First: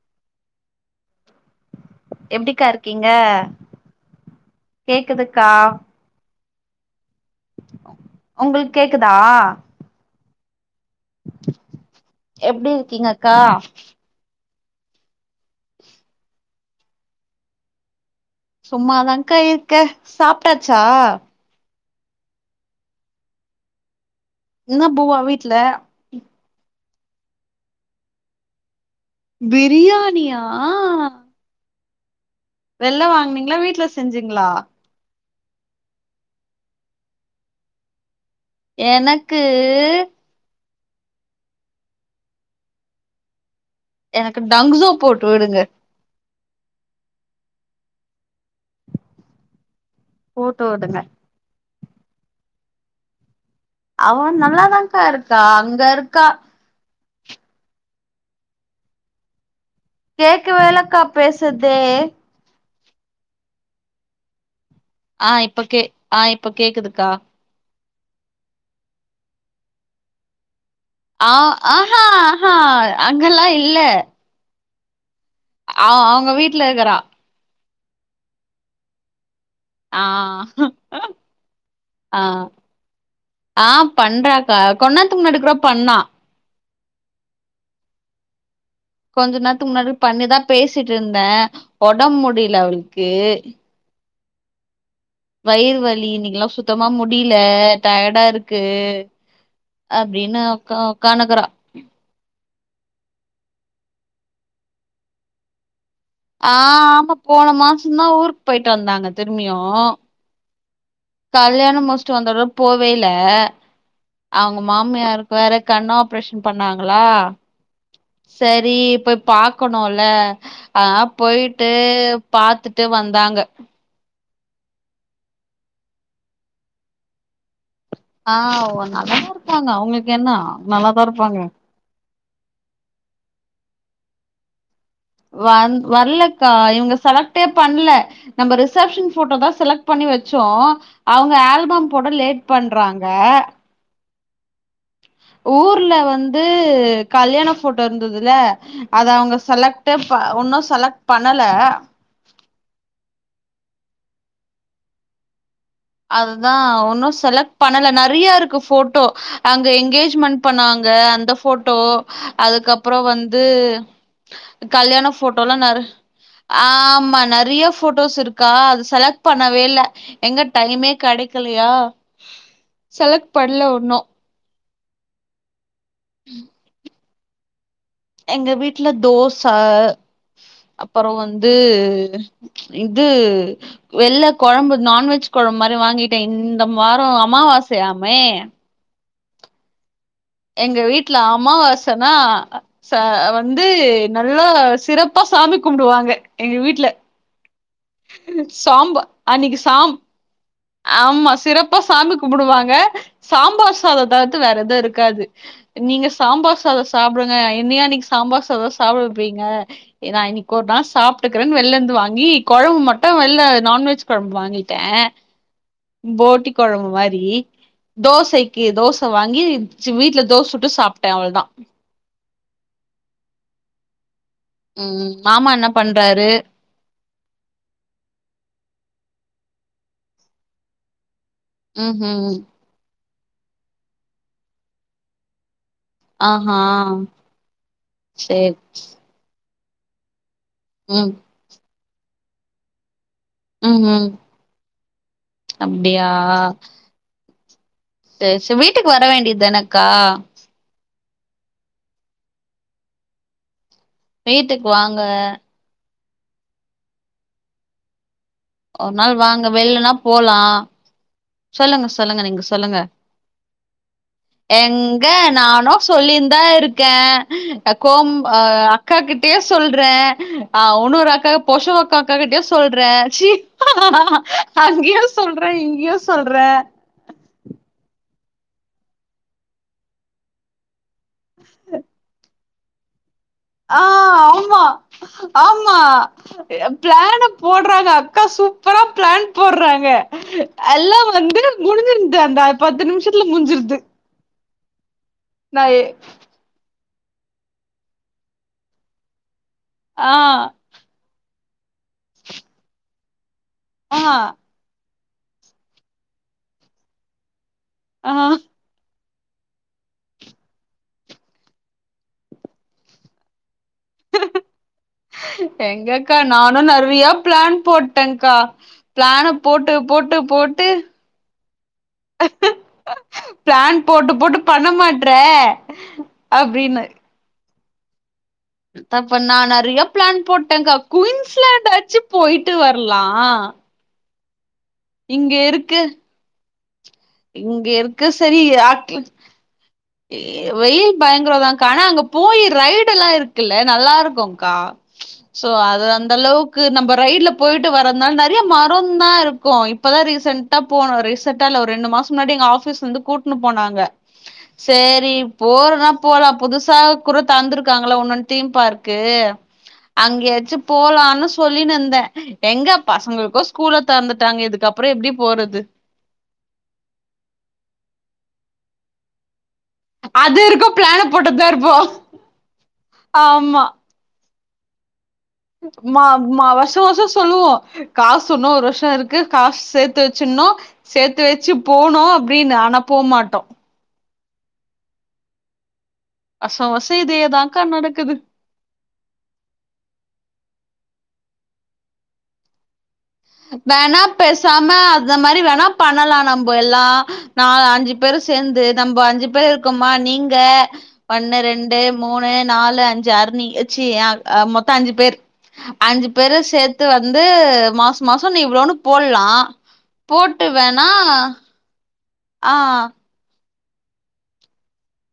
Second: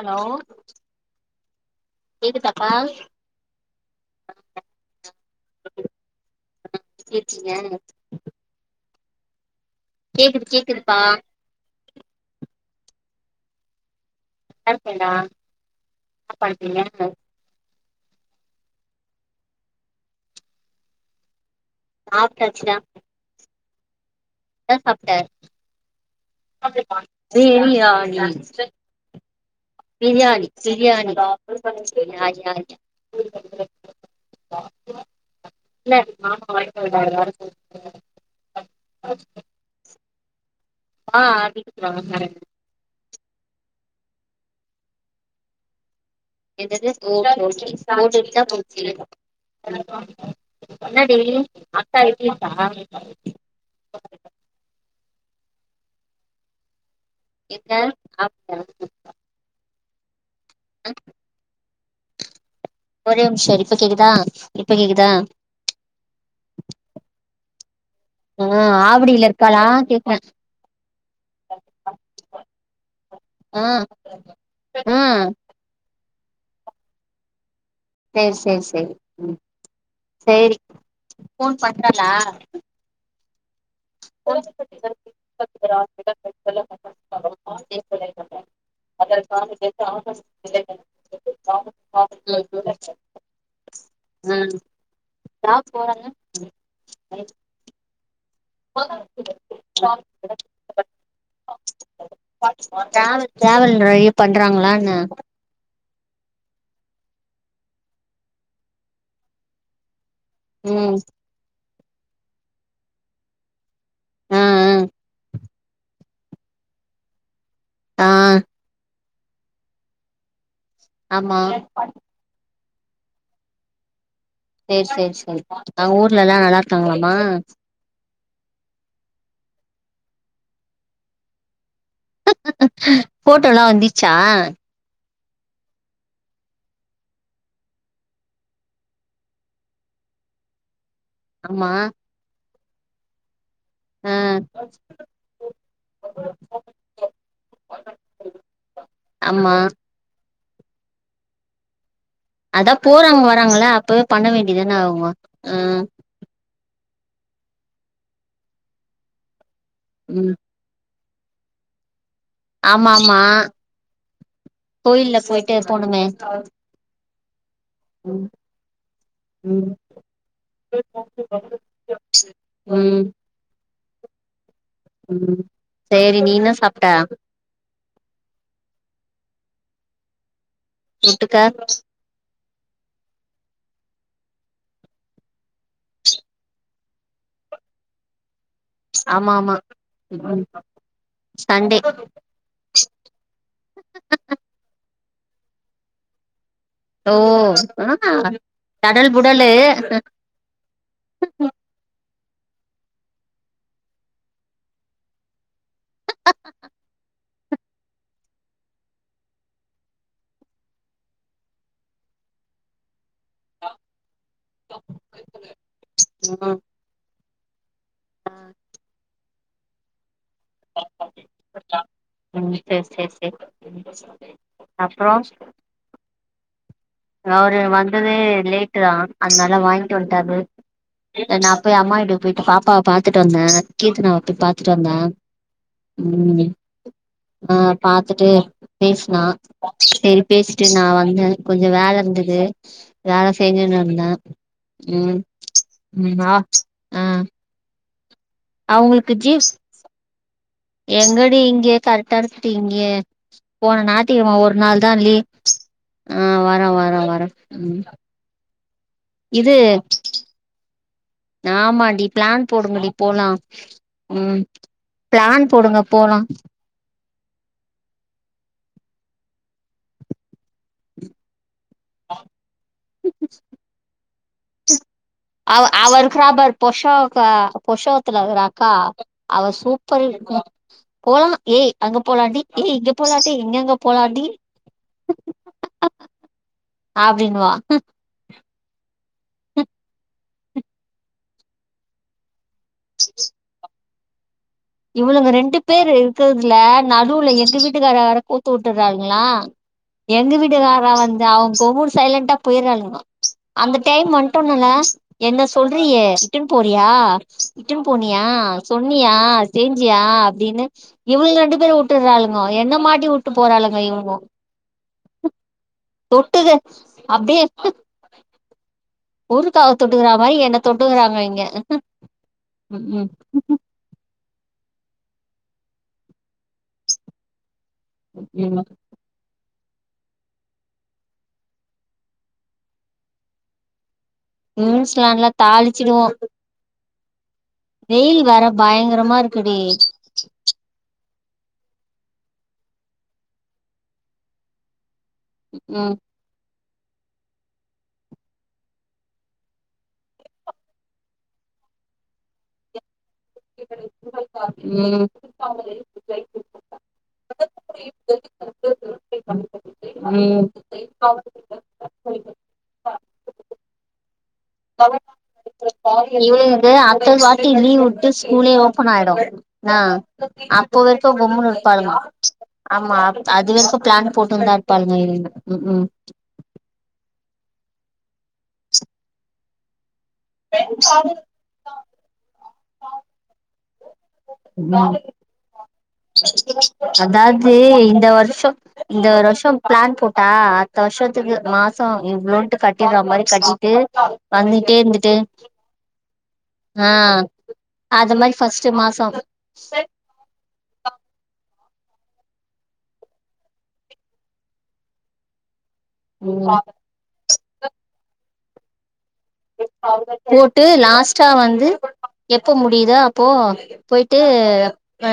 Allow எப்டிக்கா இருக்கீங்க கேக்குதுக்கா [inaudible] உங்களுக்கு [unintelligible] கேக்குதா கேக்குது கேக்குது எப்டி இருக்கீங்க அக்கா [unintelligible] சும்மாதாங்கா இருக்க சாப்டாச்சா சாப்டாச்சுடா என்ன பூவா வீட்ல சரியா நீ பிரியாணியா [unintelligible] வெள்ள வாங்கனீங்களா வீட்ல செஞ்சீங்களா இல்ல மாமா வாங்கிட்டு வந்தாங்க எனக்கு ஆ [unintelligible] எனக்கு டங்ஸோ போட்டு விடுங்க என்னது ஓ போட்டு விட்டாப் போச்சு போட்டு விடுங்க என்னடி அக்கா இருக்கேம்பா அவ நல்லாதாங்கா இருக் க்கா அங்க இருக்கா எங்க [inaudible] கேக்கவேல்லக்கா பேசுறது டே ஒரே ஒரு நிம்ஷோ இரு இப்ப கேக்குதா இப்ப கேக்குதா ஆ இப்ப கே ஆ இப்ப கேக்குதுக்கா ஆ ஆவடியில இருக்காளா கேக்ற ஆ ஆஹா ஆஹா அங்கல்லா ஆ இல்ல ஆ ஆ அவுங்க வீட்ல இருக்குறா சேரி சேரி சேரி ம் ஆ சேரி ஃபோன் பண்றாலா ஆ ஆ பண்றாக்கா கொஞ்ச நேரத்துக்கு முன்னாடி கூட பண்ணா [inaudible] கொஞ்ச நேரத்துக்கு முன்னாடி பண்ணிதா பேசிட்டு இருந்த ஒடம் முடியில அவளுக்கு ம் ஜாப் வயிறு போறாங்க வலி இன்னிக்குலா சுத்தமா முடியில டயடா இருக் இருக்கு அப்டின்னா உக்கா உக்கானு இருக்குறா டிராவல் நெறைய பண்றாங்களா என்ன ஆ ஆமா போன மாசந்தா ஊருக்கு போயிட்டு வந்தாங்க திரும்பியு ம் கல்யாணமு ஃபர்ஸ்ட் வந்தோனே போவே இல்ல ஆ ஆ அவங்க மாமியாருக்கு வேற கண் ஆப்ரேஷன் பண்ணாங்களா ஆ சரி இப்ப பாக்கணுல ஆ ஆமா போயிட்டு பாத் ட்டு வந்தாங்க சேரி சேரி சேரி அங்க ஊர்லலா நல்லா இருக்காங்களாமா ஆ நல்லாதா இருப்பாங்க அவங்களுக்கு என்ன நல்லாதா இருப்பாங்க போட்டோலா வந்துச்சா வந் வரலக்கா இவங்க செலக்டே பண்ணல நம்ம ரிசப்ஷன் போட்டோ தா செலக்ட் பண்ணி வச்சோ அவங்க ஆமா ஆல்பம் போட லேட் பண்றாங்க ஆ ஊர்ல வந்து கல்யாண ஃபோட்டோ இருந்ததுல அத அவங்க ஆமா செலக்டேப ஒன்னு செலக்ட் பண்ணல அதா போறாங்க வராங்கள அப்பவே பண்ண வேண்டியதுதான அவுங்க அதுதா ஒன்னு செலக்ட் பண்ணல நெறையா இருக்கு ஃபோட்டோ ஆங்க ம் எங்கேஜ்மெண்ட் பண்ணாங் த அந்த ஃபோட்டோ ஆமா அதுக்கப்புற ஆமா வந்து கல்யாண கோயில்ல போயிட்டு ஃபோட்டோலா நற் போனோமே ஆமா நெறையஃப் ஃபோட்டோஸ் ம் இருக்கா அது செலக்ட் பண்ணவே ம் இல்ல எங்கட் எங்கயுமே கெடைக்கலையா ம் செலக்ட பட ல்ல ஒண்ணு [unintelligible] சேரி நீண்ணா சாப்ட்ட எங்க வீட்ல தோச அப்போறோ தொட்டுக்க வந்து இது வெள்ள கொழம்பு நான்வெஜ் கொழம்பு மாரி வாங்கிட்டே இந்த வாரோ அமாவாசையாமே ஆமா ஆமா ம் எங்க வீட்ல சண்டே அமாவாசன்னா ச வந்து நல்லா சிறப் ப்பா சாமி கும்டுவாங்க ஓ ஆ சாம்பா தடல் புடலு அன்னைக்கு சாம் ம் கும்புடுவாங்க சாம்பார் சாத தவிர்த்து வேற எதுவு இருக்காது நீங்க சாம்பார் சாத சாப்டுங்க என்னய அன்னிக்கு சாம்பார் சாத சாப்டவப்பீங்க நா இன்னிக்கு ஒரு நாள் சாப்ட்டுக்கறேனு வெளிலேந்து வாங்கி கொழம்பு மட்டு ட்டு வெளில நான்வெஜ் கொழம்பு வாங்கிட்டே போட்டி ம் கொழம்பு மாரி [unintelligible] தோசைக்கி தோச வாங்கி வீட்ல தோசை சுட்டு சாப்ட்டேன் அவ்ளோதான். உம் சேரி-சேரி-சேரி உம் மாமா என்ன பண்றாரு அவரு வந்ததே லேட்டு தா அதனால வாங்கிட்டு வந்ட்டாரு நா போய் அம்மா வீட்டுக்கு ம்ஹ்ம். போயிட்டு பாப்பாவ பா பாத்துட்டு வந்தே கீர்த்தனாவ போய் பாத்துட்டு வந்தே உம் ஆஹா. ஆ பாத்துட்டு சரி. பேசுனா சேரி பேசிட்டு நா ம். வந்தே கொஞ் கொஞ்ச வேல இருந்தது வேல செஞ்சுனு ம்ஹ்ம். இருந்தே ம் அப்டியா ம் ஆ ஆ சரி, சரி. வீட்டுக்கு வர அவுங்களுக்கு வேண்டியது ஜீஸ் தானக்கா? எங்கடி இங்கேயே கரெக்டா இரு க்கு இங்கே போன நாத்திகிழம ஒரு வீட்டுக்கு நாள் தா வாங்க. லீவு ஆ வரே-வரே-வரே ஒரு நாள் வாங்க வெளினா போலா சொல்லுங்க ஆமாண்டி சொல்லுங்க நீங்க பிளான் சொல்லுங்க போடுங்கடி போலா உம் எங்க பிளான் போடுங்க போலா கோம்ப் ஆ அக்காகிட்டயே சொல்றே ஆ ஒன்னொரு அக்கா பொர்ஷவாக்கக்காகிட்டயு சொல்றே ச்சீ ஆ ஆ அங்கயூஸ் அவ அவ இருக்கற பார் பொஷாக்கா பொஷவ் இருக்காளேக்கா அவ சூப்பர் இரு போலாம் ஏய் அங்க போலாண்டி ஹீ இகும் ஆ ஆமா ஆமா பிளான அப்டின்னுவா போட்றாங்க அக்கா சூப் பர் அப்புறம் பிளான் போடறாங்க எல்லாம் வந்து முடிஞ்சிரது அந்த பத்து நிமிஷத்துல முடிஞ்சிரது இவ்ளுங்க ரெண்டு பேர் இருக்கர்துல நடுவுல எங்க வீட்டுக்கார வேற கோத்து விட்டுராங்களா ஆ எங்க வீட்டுகார வந்து அவுங் இப்பவு. சைலண்டா போயிராங்களங்க அந்த டைம் ஆ வன்ட்டோனல்லாஸ் என்ன சொல்றியே இட்டுன் போறியா இட்டுன் போனியா ஆ சொல் நீயா ஸ் செஞ்சியா அப்டினு இவளங்கலா ரெண்டு பேரையு வுட்டுறாளுங்க என்ன மாட்டி வுட்டு போறாளுங்க இவங்க எங்கக்கா தொட்டுது நானு நெறைய அப்டியே பிளான் போட்டேங்க்கா பிளான ஊருக்காவ போட்டு தொட்டுக்கற போட்டு மாரி என்ன போட்டு தொட்டுக்கறாங்க இங்க ம் பிளான் போட்டு போட்டு பண்ண மாட்ற அப்டீனு [unintelligible] அப்ப நானு அந் நெறைய பிளான் போட்டங்க்கா குயின்ஸ்லாண்டாச்சு போயிட்டு வரலா குய்ண்ஸ்லாண்ட்லா இங்க இருக்கு தாளிச்சிடுவோ இங்க இருக்கு வெயில் வேற பயங்கரமா இருக்குடி ஏ வெயில் பயங்கரதாக்கா ஆனா அங்க போய் ரைடெல்லா இருக்குல்ல நல்லா இருக்கும் அக்கா சோ அது ம் அந்தளவுக் கு நம்ப ரைட்ல போயிட்டு வரதநால நெறைய மரம்தா இருக்கும் இப்பதா ரீசண்டா போனோ ரீசெண்டா இல்ல ரெண்டு மாச முன்னாடி எங்க ஆபிஸ்ல இருந்து கூட் இட்னுபோனாங்க ம் சரி போறதுன்னா போலா புதுசா குரு தந்துருக்காங்கள ஒன்னொன்னு தீம் பார்க்கு யோ [unintelligible] அங்கயாச்சு போலான்னு சொல்லினுயிருந்தே எங்க பசங்களுக்கோ ஸ்கூல தெறந்துட்டாங்க இதுக்குப்புற எப்டி போறது இருந்து அடுத்த வாட்டி லீவு விட்டு ஸ்கூலே ஓபன் ஆயிடும் ஆ அது வரைக்கு அப்போ பிளான வெரைக்கு போட்டுதா கொம்முன்னு இருப்போ இருப்பாலுக ஆமா அது ஆமா வரைக்கு பிளான் போட்டு தா இருப்பாலுங்க இ மா மாவா [unintelligible] வருஷ வருஷ சொல்லுவோ காசு இன்னோ ஒரு வருஷ இருக்கு காசு சேத்து சேத்து வச்சோனா சேத்து வச்சு போணு அப்டினு ஆனா போமாட்டோ ஆஹ் வருஷோ வருஷோ [unintelligible] அதாவது இதேதாக்கா இந்த நடக்குது வருஷ இந்த வருஷ பிளான் போட்டா அடுத்த வருஷ மாச இவ்ளோன்டு கட் வேணா பேசாம அந்த இருந்துட்டு மாதிரி வேணா பண்ணலா நம்ப எல்லா ஆ நாலு அஞ்சு அது பேரு மாரி சேந்து சேந்து ஃபர்ஸ்ட் நம்ப மாசோ அஞ்சு பேர் இருக்கோமா நீங்க ஒன்னு ரெண்டு மூனு நாலு அஞ்சு ஆறுணி ச்சீ மொத்த அஞ்சு பேர் அஞ்சு பேரு ம் சேத்து வந்து மாச மாசோ நீ இ்வ்ளோனு போட்டு லாஸ்டா வந்து எப்ப ஆ முடியுதோ அப்போ போய்ட்டு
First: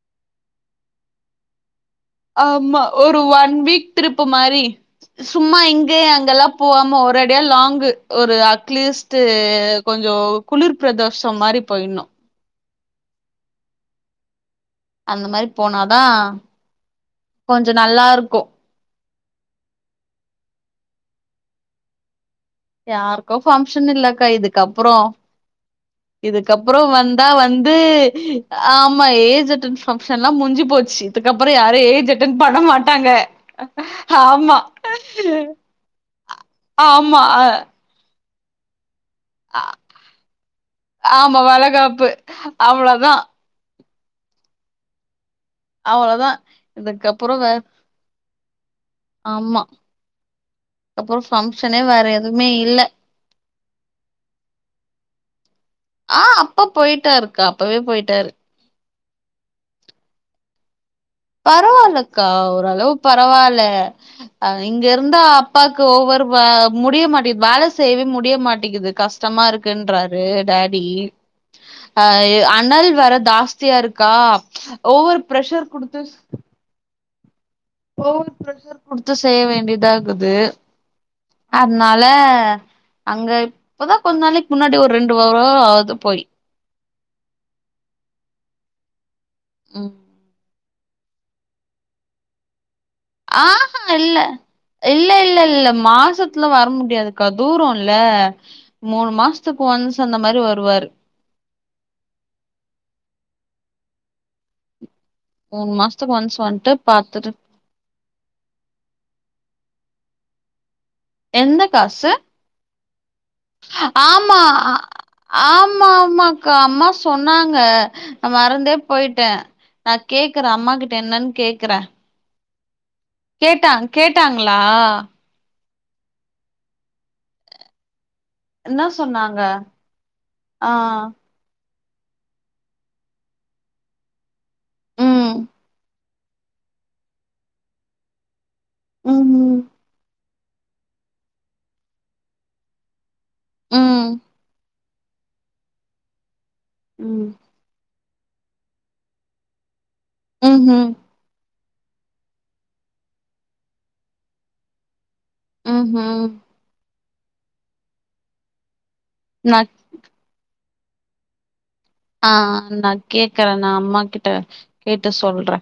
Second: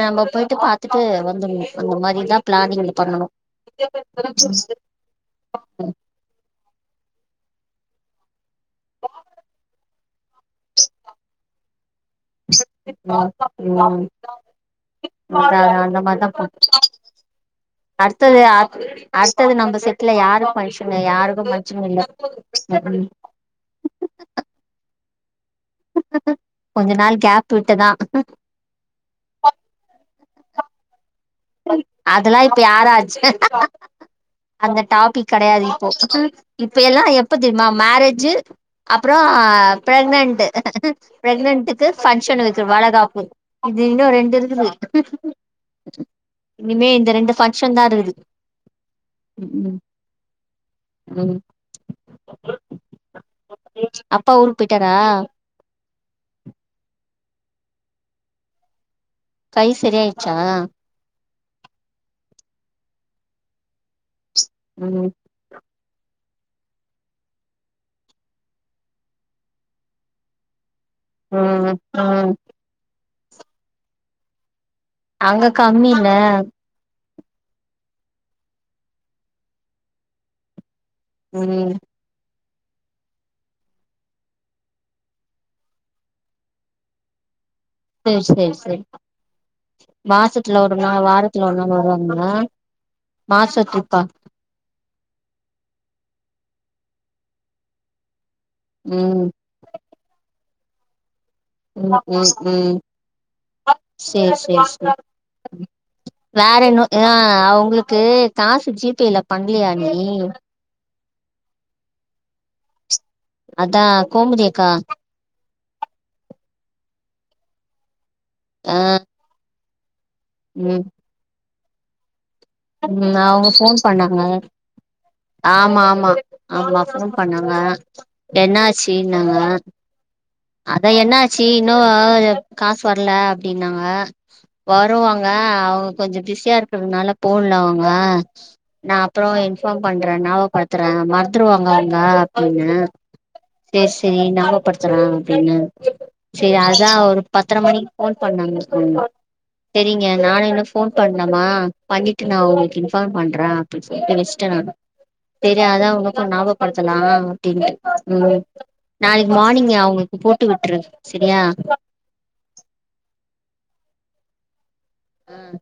நம்ம போய்ட்டு பாத்துட்டு வந்தர்னு ஆமா ஒரு ஒன் வீக் ட்ரிப் மாரி சும்மா இங்க அங்கெலா போவா ஆமா ஒரேடியா லாங்கு ஒரு அட்லீஸ்டு கொஞ்ச குளிர் பிரதோஷ மாரி போயிடனு ச ச ம் அந்த ம் மாரி அ போனாதா அந்தமாதிதா போனு கொஞ்சோ நல்லா அடுத்தது இருக்கு ஆ அடுத்தது நம்ம செட்ல யாருக்கு ஃபங்சனு யாருக்கு ஃபங்சன் இல்ல ம் யாருக்கு ஃபங்க்ஷன் இல்லக்கா இதுக்கப்புற இதுக்கப்ற கொஞ்ச நாள் வந்தா கேப் வந்து விட்டுதா ஆமா நா ஏஜ் அட்டன் ஃபங் சன்ல்லா முஞ்சு போச்சி துக்கப்புறம் யாரும் ஏஜ்ஜட்டன் அதெல்லா பண்ண இப்ப மாட்டாங்க யாராச்சு ஆமா இப்பயெல்லா ஆமா எப்ப தெரியுமா மேரேஜ்ஜூ அப்புறோ அ- பிரெக்னென்டு ஆமா பிரெக்னென்டுக்கு வளகாப்பு பங்க்ஷன் வெக்க அவ்ளோதா வலகாப்பு இன்னோ ரெண்டு இருக்குது அவ்ளதா இனிமே இந்த ரெண்டு ஃபங்க்ஷன்தா இருகுது ஆமா அப்புறோ ம் பங்க்ஷனே வேற எதுவுமே இல்ல அப்பா ஊருக்கு போயிட்டாரா ஆ அப்பா போயிட்டாரு க்கா அப்பவே போயிட்டாரு கை செரியாயிச்சா பரவாயில்லக்கா ஓரளவு பரவாயில்ல அ இங்க ம் இருந்தா அப்பாக் க்கு ஓவர் வ முடிய மாட்டிகுது வேல செய்யவே முடிய மாட்டிகுது கஷ்டமா இருக்குன்றாரு டே டி ம் அ ம் அனல் வரது ஜாஸ்தியாயிருக்கா ஓவர் பிரெஷர் குடுத் லா ஓவர் பிரெஷர் குடுத்து செய்ய வேண்டியதாகுது ம் அனால அங்க இப்பதா கொஞ்ச நாளிக்கு முன்னாடி ஒரு ரெண்டு வாரோ ஆகுது போய் சேரி செரி செரி ம் மாசத்து ல ஒரு நாள் வாரத்துல ஒரு நாள் வருவாங்கல ஆஹா இல்ல இல்லயில்லயில்ல மாசத்துல வ வர முடியாதுக்கா தூரோயில்ல மூணு ம் மாசத்துக்கு ஒன்ஸ் அந்த மாரி வரு ருவாரு உ உ உம் சேரி செ செ மூணு மாசத்துக்கு ஒன்ஸ் வேற வந்ட்டு என்ன ஆ பாத்துட்டு அவங்களுக்கு காசு ஜிபேல பண்ணலையா உம் என்ன காசு அதா ஆமா கோமுதி அக்கா ஆ- ஆமா ஆமாக்கா அம்மா சொன்னாங்க நா மறந்தே ஆ போயிட்டே நா கேக்குறே அம்மா ம் கிட்ட என்னன்னு கேக் க்ற ம் னவ்ங்க போன் பண்ணாங்க அ ம ம அம பொன் பண்ணாங்க என்ன என்னாச்சசி நாங்க சொன்னாங்க ஆ அத என்னாச்சு இன்னோவ் காசு வரல அப்டின்னாங்க வருவாங்க ம் அவ கொஞ்ச பிஸியா இருக்றதுனால போல்லங்க நா அப்றொ ம் இன்பார்ம் பண்றே நா வ் பத்றே மறந்துருவாங்க ங்க அப்டின்னு ம் சேர் ம் செரி நாமப்படு ஜல ன்ன சே அதா ஒரு ம் பத்ர மணி போன் பண்ணாங்க க சரிங்க நானு இன்னு போன் ம்ஹூம் பண்ணுமா பண்ணிட்டு நா உங்ளுக்கு இன்ஃபார்ம் பண்றே அப்டி சொல்ட்டு வச்சட்டே நா சரி அதா ம்ஹூம் உங்கக்கும் நாபகப்படுத்தலா ம் நாள்க்கு நா மார்னிங் மியவ்ங் விட்ரு சரியா அ நா கேக்குறே நா அம்மா கிட்ட கேட்டு அ சொல்றே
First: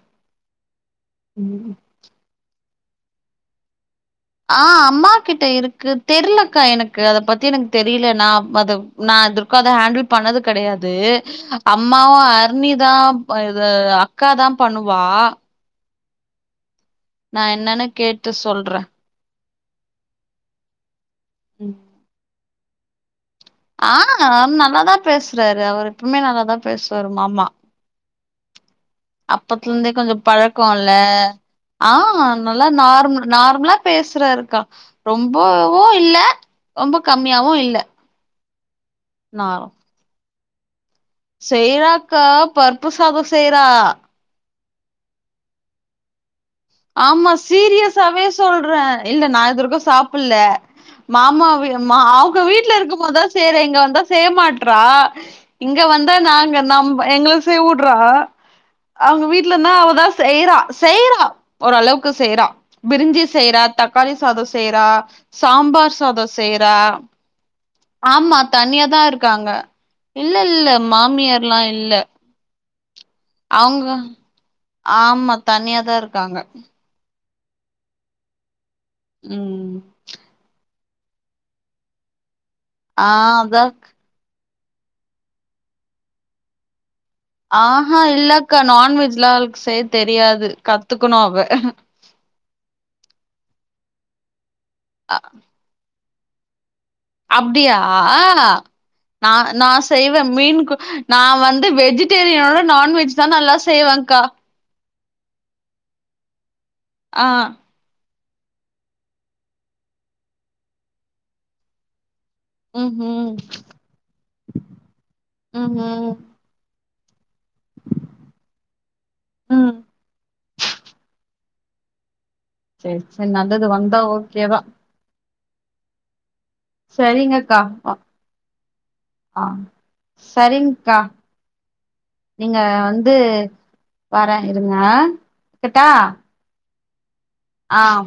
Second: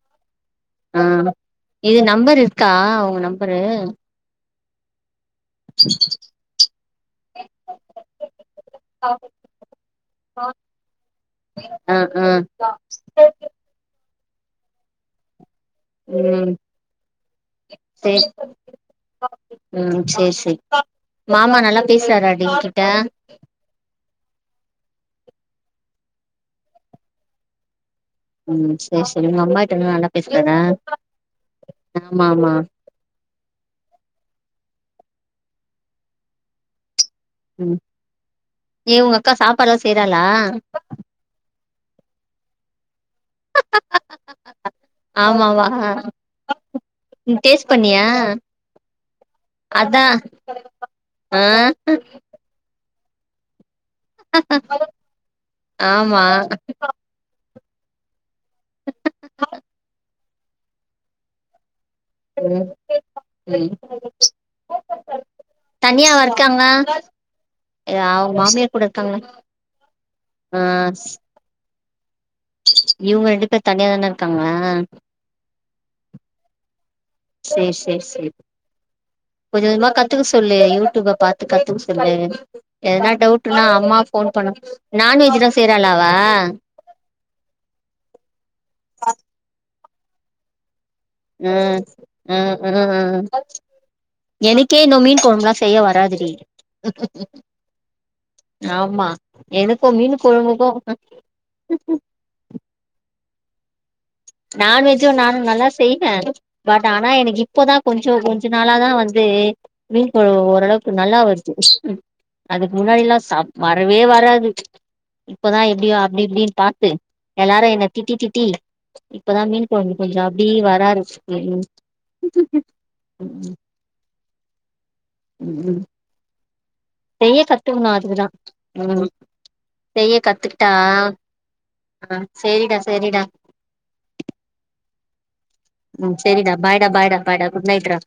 அ ம் இது நம்பர் இ கா அவ்ங்க நம்பரு அ அம்மா கிட்ட இருக்கு தெர்லக்கா எனக்கு அத பத்தி எனக்கு தெரில நா பது நா துற்கா அத ஹேண்டில் பண்ணது கெடையாது ஆ அம்மாவும் ஆ ஹரிணிதா இத க்காதா பண்ணுவா உ நா என்னன்னு சேர் கேட்டு சொல்றே உ சேர் சேர் மாமா நல்லா பேசுறாரா டெய்க் டேம் அ அத் நல்லாதான் பேசுறாரு அவர் எப்மே நல்லாதான் பேசுவாரு மாமா ம் சேரி சேரி உங்க அம்மா கிட்ட அப்பத்துலருந்தே நல்லா கொஞ்ச பேசுறாரா பழக்கொல்ல ஆ ஆமா ஆமா நல்லா நார்மல் நார்ம்லா பேசுராரு கா ரொம்பவு இல்ல ரொம்ப கம்மியாவு ம் இல்ல ஏ உங்க அக்கா சாப்பாடுலா செய்றாளா [inaudible] செய்ராக்கா பர்பஸ் சாதோ செய்றா ஆமாவா அ ஆமா சீரீயஸாவே சொல்றே இல்ல நா இதுவருக்கு அதா சாப்பிட்ல ஆ மாமா வி மா அவங்க வீட்ல இருக்க ம்போதா செய்ரே இங்க வந்தா செய்யமாட்றா இங்க வந்தா ஆமா நாங்க நம் எங்கள செய்வுட்றா அவங்க வீட்லனா அவதா செய்ரா செய்ரா ஒரு அளக் க்கு செய்றா ம் பிரிஞ்சி செய்றா ம் தக்காளி சாதோ செய்றா சாம்பார் தனியாவா சாதோ இருக்காங்க செய்றா அவங்க ஆமா மாமியார் கூட தனியாதா இருக்காங்களா இருக்காங்க இல்ல ஆ இல்ல மாமியார்ல்லா இ இல்ல ச [unintelligible] இவங்க ரெண்டு பேர் தனியா அவுங்க தான இருக்காங்க தா இருக்காங்க சேரி சேரி சேரி கொஞ்ச ம் கொஞ்சமா கத்துக்க சொல்லு யூ டூயூப பாத்து கத்துக்க சொல்லு ஆ எதனா டவுட் னா அதாக் அம்மா ஃபோன் பண்ண நான்வெஜ் லா செய்றாளா அவ ஆஹ்ஹா இல்லக்கா நான்வெஜ் லா அவள்க் செய் தெரியாது கத் உ உ உ எனக்கே இன்னு அ மீன் குழம்புலா செய்ய வராது ஈ அப்டியா ஆமா நா நா எனக்கு மீன் செய்வே மீன்கொ கொழம்புக்கு நா வந்து வெஜிடேரியனோட நான்வெஜ் தா நல்லா செய்வங் நான்வெஜ் வெஜ்ஜு நானு நல்லா செய்வே பட் ஆனா ஆ எனக்கு இப்பதா கொஞ் கொஞ்சோ கொஞ்ச நாளாதா வந்து மீன் குழம்பு ஓரளவுக்கு நல்லா வருது அதுக்கு முன்னாடிலா ம்ஹும் ச வரவே வராது இப்பதா எப்டியோ ம்ஹும் அப்டி இப்டின்னு பாத்து எல்லாரு என்ன திட்டி திட்டி இப்பதா மீன் ம் குழம்பு கொஞ்சோ அப்டீ வராரம்சிருக்கு செரி வந்தது வந்தா கேவா உ உ சரிங்கக்கா ஆ ம் ஆ செய்ய கத்துக்கிட்டா சரிங்கக்கா ஆ நீங்க சேரிடா வந்து சேரிடா வரே இருங்க வக்கட்டா ம் சேரிடா பாய்டா பாய்டா பாய்டா குட் நைட் ஆ டா